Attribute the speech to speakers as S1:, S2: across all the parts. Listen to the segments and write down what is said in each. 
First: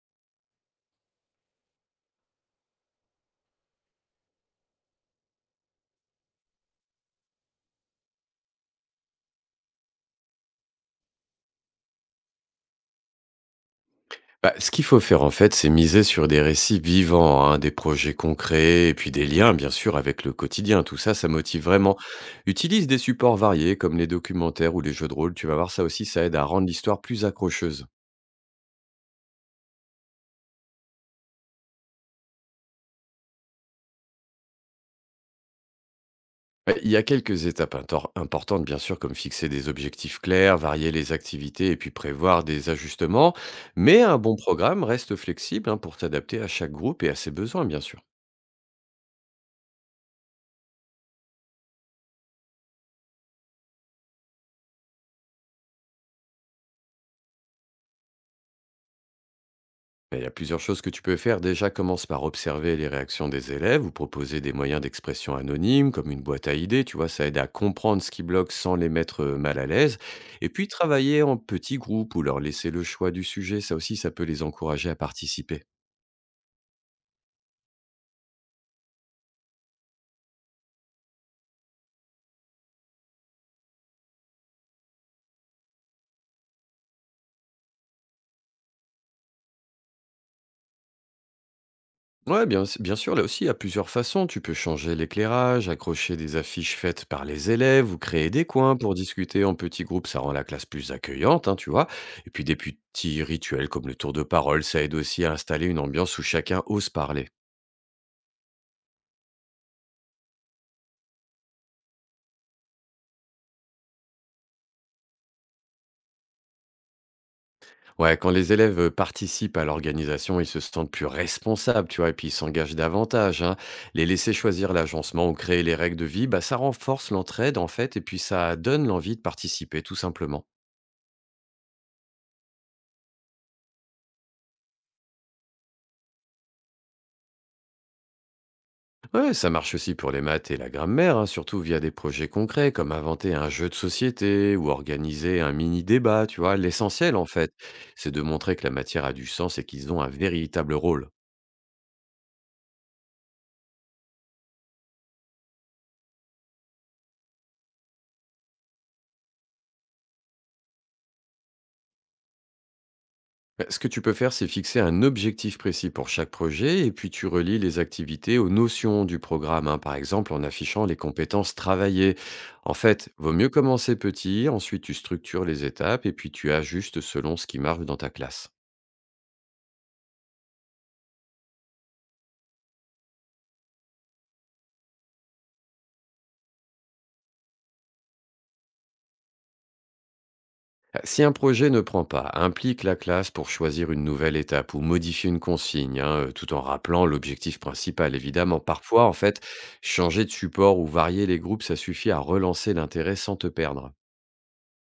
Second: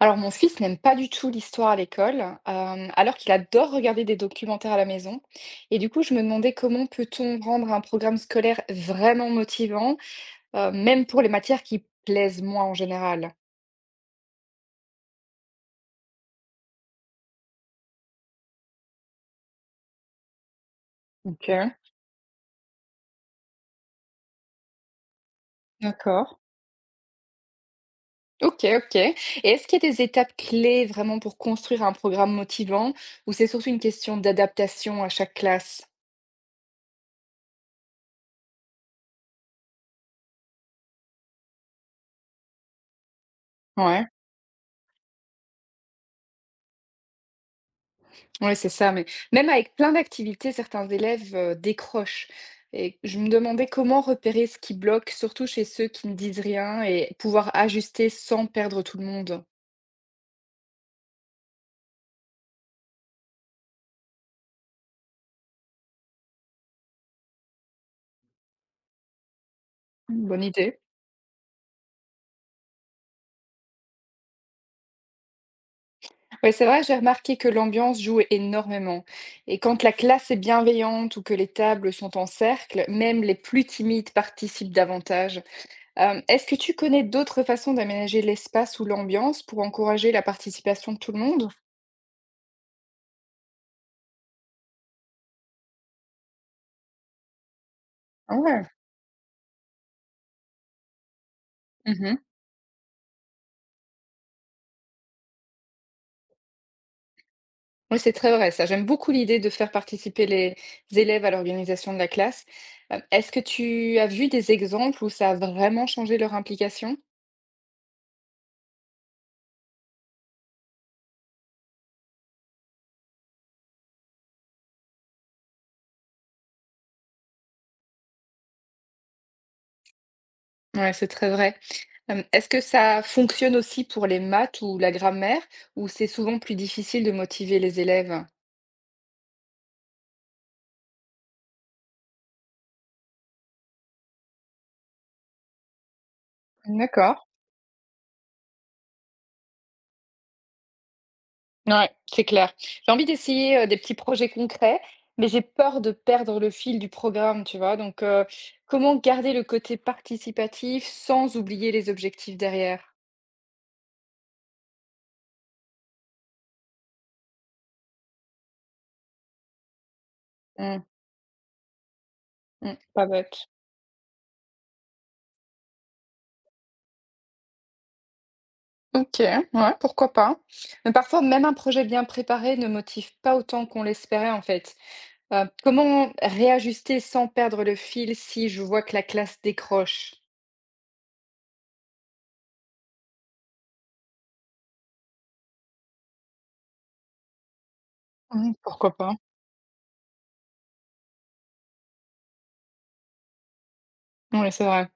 S1: Alors, mon fils n'aime pas du tout l'histoire à l'école, alors qu'il adore regarder des documentaires à la maison. Et du coup, je me demandais comment peut-on rendre un programme scolaire vraiment motivant, même pour les matières qui plaisent moins en général.
S2: Bah, ce qu'il faut faire en fait, c'est miser sur des récits vivants, hein, des projets concrets et puis des liens bien sûr avec le quotidien. Tout ça, ça
S1: Ok,
S2: motive vraiment. Utilise des supports variés comme les documentaires ou les jeux de rôle. Tu vas voir ça aussi, ça aide
S1: d'accord.
S2: à rendre l'histoire plus accrocheuse.
S1: Ok, ok. Et est-ce qu'il y a des étapes clés vraiment pour construire un programme motivant, ou c'est surtout une question d'adaptation à chaque classe?
S2: Ouais, il y a quelques étapes importantes bien sûr comme fixer des objectifs clairs, varier les activités et puis prévoir des ajustements. Mais
S1: Ouais.
S2: un bon programme reste flexible, hein, pour t'adapter à chaque groupe et à ses besoins bien sûr.
S1: Ouais, c'est ça, mais même avec plein d'activités, certains élèves, décrochent et je me demandais comment repérer ce qui bloque, surtout chez ceux qui ne disent rien et pouvoir ajuster sans perdre tout le monde?
S2: Ben, il y a plusieurs choses que tu peux faire. Déjà, commence par observer les réactions des élèves ou proposer des moyens d'expression anonymes, comme une boîte à idées. Tu vois, ça aide à comprendre ce qui bloque sans les mettre, mal à l'aise.
S1: Mmh. Bonne
S2: Et puis,
S1: idée.
S2: travailler en petits groupes ou leur laisser le choix du sujet, ça aussi, ça peut les encourager à participer.
S1: Ouais, c'est vrai, j'ai remarqué que l'ambiance joue énormément et quand la classe est bienveillante ou que les tables sont en cercle, même les plus timides participent davantage. Est-ce que tu connais d'autres façons d'aménager l'espace ou l'ambiance pour encourager la participation de tout le monde?
S2: Ouais, bien, bien sûr, là aussi, il y a plusieurs façons. Tu peux changer l'éclairage, accrocher des affiches faites par les élèves ou créer
S1: Ah
S2: des
S1: ouais.
S2: coins pour discuter en petits groupes. Ça rend la classe plus accueillante, hein, tu vois.
S1: Mmh.
S2: Et puis des petits rituels comme le tour de parole, ça aide aussi à installer une ambiance où chacun ose parler.
S1: Oui, c'est très vrai ça. J'aime beaucoup l'idée de faire participer les élèves à l'organisation de la classe. Est-ce que tu as vu des exemples où ça a vraiment changé leur implication?
S2: Ouais, quand les élèves participent à l'organisation, ils se sentent plus responsables, tu vois, et puis ils s'engagent davantage, hein. Les laisser choisir l'agencement ou créer les règles de vie, bah, ça renforce l'entraide, en fait, et puis ça donne l'envie de participer, tout simplement.
S1: Oui, c'est très vrai. Est-ce que ça fonctionne aussi pour les maths ou la grammaire, où c'est souvent plus difficile de motiver les élèves?
S2: Ouais, ça marche aussi pour les maths et la grammaire, hein, surtout via des projets concrets comme inventer un jeu de société ou organiser un mini-débat, tu vois. L'essentiel,
S1: D'accord.
S2: en fait, c'est de montrer que la matière a du sens et qu'ils ont un véritable rôle.
S1: Ouais, c'est clair. J'ai envie d'essayer, des petits projets concrets, mais j'ai peur de perdre le fil du programme, tu vois? Donc, comment garder le côté participatif sans oublier les objectifs derrière?
S2: Ce que tu peux faire, c'est fixer un objectif précis pour chaque projet et puis tu relis les activités aux notions du programme, hein, par exemple en
S1: Mmh.
S2: affichant les compétences travaillées. En
S1: Mmh, pas
S2: fait, vaut
S1: bête.
S2: mieux commencer petit, ensuite tu structures les étapes et puis tu ajustes selon ce qui marche dans ta classe.
S1: OK, ouais, pourquoi pas. Mais parfois, même un projet bien préparé ne motive pas autant qu'on l'espérait, en fait. Comment réajuster sans perdre le fil si je vois que la classe décroche?
S2: Si un projet ne prend pas, implique la classe pour choisir une nouvelle étape ou modifier une consigne, hein, tout en rappelant l'objectif principal,
S1: Mmh,
S2: évidemment.
S1: pourquoi
S2: Parfois, en
S1: pas?
S2: fait, changer de support ou varier les groupes, ça suffit à relancer l'intérêt sans te perdre.
S1: Oui, c'est vrai.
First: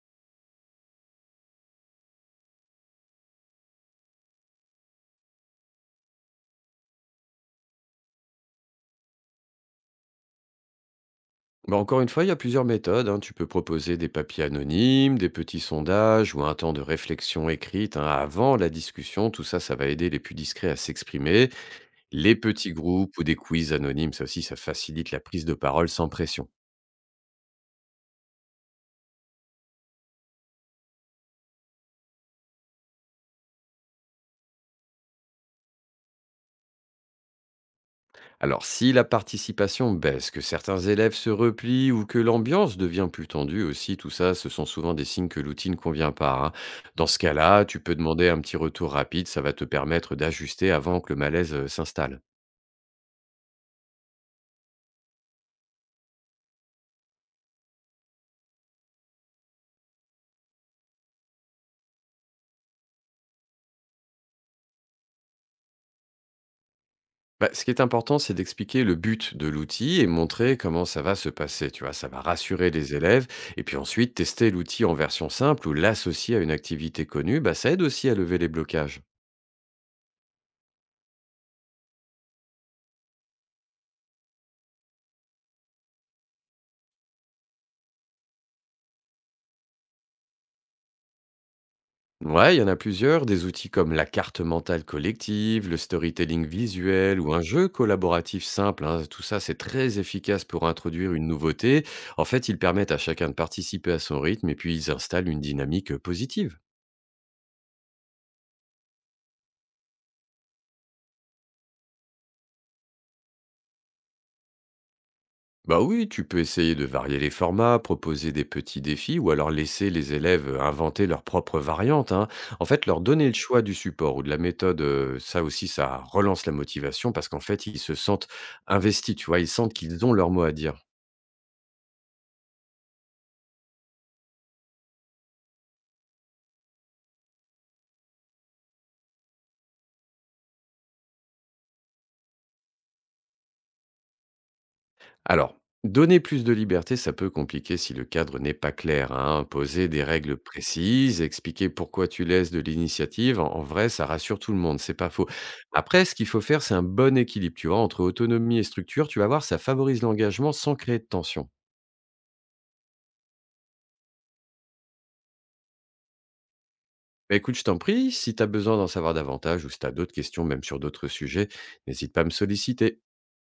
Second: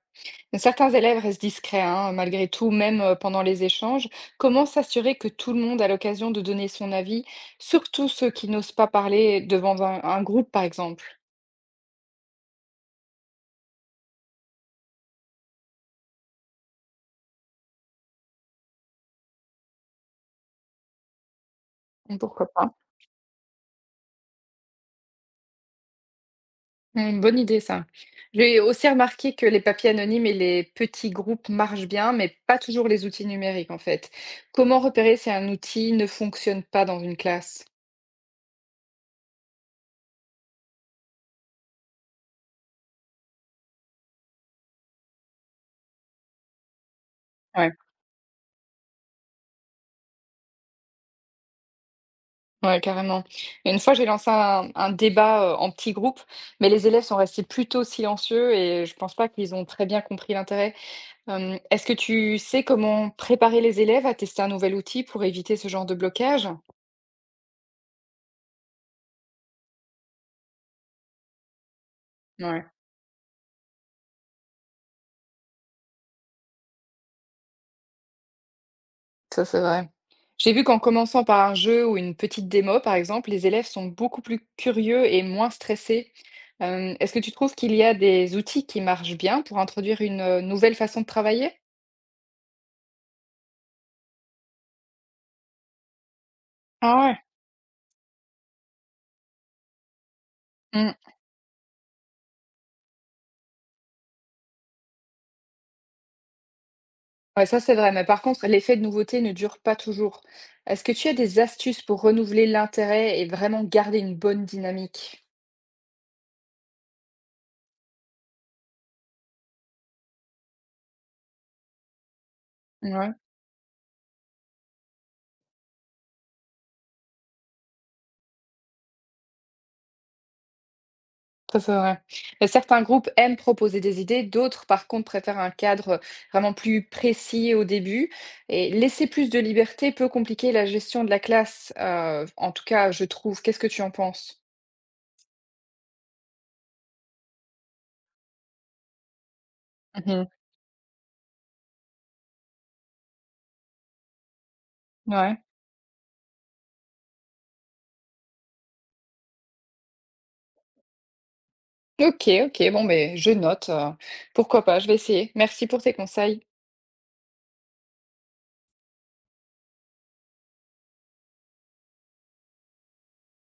S1: Mais certains élèves restent discrets, hein, malgré tout, même, pendant les échanges. Comment s'assurer que tout le monde a l'occasion de donner son avis, surtout ceux qui n'osent pas parler devant un groupe, par exemple?
S2: Bah, encore une fois, il y a plusieurs méthodes, hein. Tu peux proposer des papiers anonymes, des petits sondages ou un temps de réflexion écrite, hein, avant la discussion. Tout ça, ça va aider les plus discrets à s'exprimer.
S1: Mmh,
S2: Les
S1: pourquoi
S2: petits
S1: pas?
S2: groupes ou des quiz anonymes, ça aussi, ça facilite la prise de parole sans pression.
S1: Mmh, une bonne idée ça. J'ai aussi remarqué que les papiers anonymes et les petits groupes marchent bien, mais pas toujours les outils numériques en fait. Comment repérer si un outil ne fonctionne pas dans une classe?
S2: Alors, si la participation baisse, que certains élèves se replient ou que l'ambiance devient plus tendue aussi, tout ça, ce sont souvent des signes que l'outil ne convient pas, hein. Dans ce cas-là,
S1: Ouais,
S2: tu peux demander un petit retour rapide, ça va te permettre d'ajuster avant que le malaise s'installe.
S1: ouais, carrément. Et une fois, j'ai lancé un débat en petit groupe, mais les élèves sont restés plutôt silencieux et je pense pas qu'ils ont très bien compris l'intérêt. Est-ce que tu sais comment préparer les élèves à tester un nouvel outil pour éviter ce genre de blocage?
S2: Bah, ce qui est important, c'est d'expliquer le but de l'outil et montrer comment ça va se passer. Tu vois, ça va
S1: Ouais.
S2: rassurer les élèves. Et puis ensuite, tester l'outil en version simple ou l'associer à une activité connue, bah, ça aide aussi à lever les blocages.
S1: Ça, c'est vrai. J'ai vu qu'en commençant par un jeu ou une petite démo, par exemple, les élèves sont beaucoup plus curieux et moins stressés. Est-ce que tu trouves qu'il y a des outils qui marchent bien pour introduire une nouvelle façon de travailler?
S2: Ouais, il y en a plusieurs, des outils comme la carte mentale collective, le storytelling
S1: Ah ouais.
S2: visuel ou un jeu collaboratif simple, hein. Tout ça, c'est très efficace pour
S1: Mm.
S2: introduire une nouveauté. En fait, ils permettent à chacun de participer à son rythme et puis ils installent une dynamique positive.
S1: Ouais, ça c'est vrai, mais par contre, l'effet de nouveauté ne dure pas toujours. Est-ce que tu as des astuces pour renouveler l'intérêt et vraiment garder une bonne dynamique?
S2: Bah oui, tu peux essayer de varier les formats, proposer des petits défis ou alors laisser les élèves inventer leurs propres variantes, hein. En fait, leur
S1: Ouais.
S2: donner le choix du support ou de la méthode, ça aussi, ça relance la motivation parce qu'en fait, ils se sentent investis, tu vois, ils sentent qu'ils ont leur mot à dire.
S1: Ça, c'est vrai. Certains groupes aiment proposer des idées, d'autres, par contre, préfèrent un cadre, vraiment plus précis au début et laisser plus de liberté peut compliquer la gestion de la classe, en tout cas, je trouve. Qu'est-ce que tu en penses?
S2: Alors, donner plus de liberté, ça peut compliquer si le cadre n'est pas clair, hein. Poser des
S1: Mmh.
S2: règles précises, expliquer pourquoi tu laisses de l'initiative, en vrai, ça rassure tout le monde, c'est pas faux.
S1: Ouais.
S2: Après, ce qu'il faut faire, c'est un bon équilibre, tu vois, entre autonomie et structure. Tu vas voir, ça favorise l'engagement sans créer de tension.
S1: OK, OK, bon, mais je note, pourquoi pas, je vais essayer. Merci pour tes conseils.
S2: Bah, écoute, je t'en prie, si tu as besoin d'en savoir davantage ou si tu as d'autres questions, même sur d'autres sujets, n'hésite pas à me solliciter.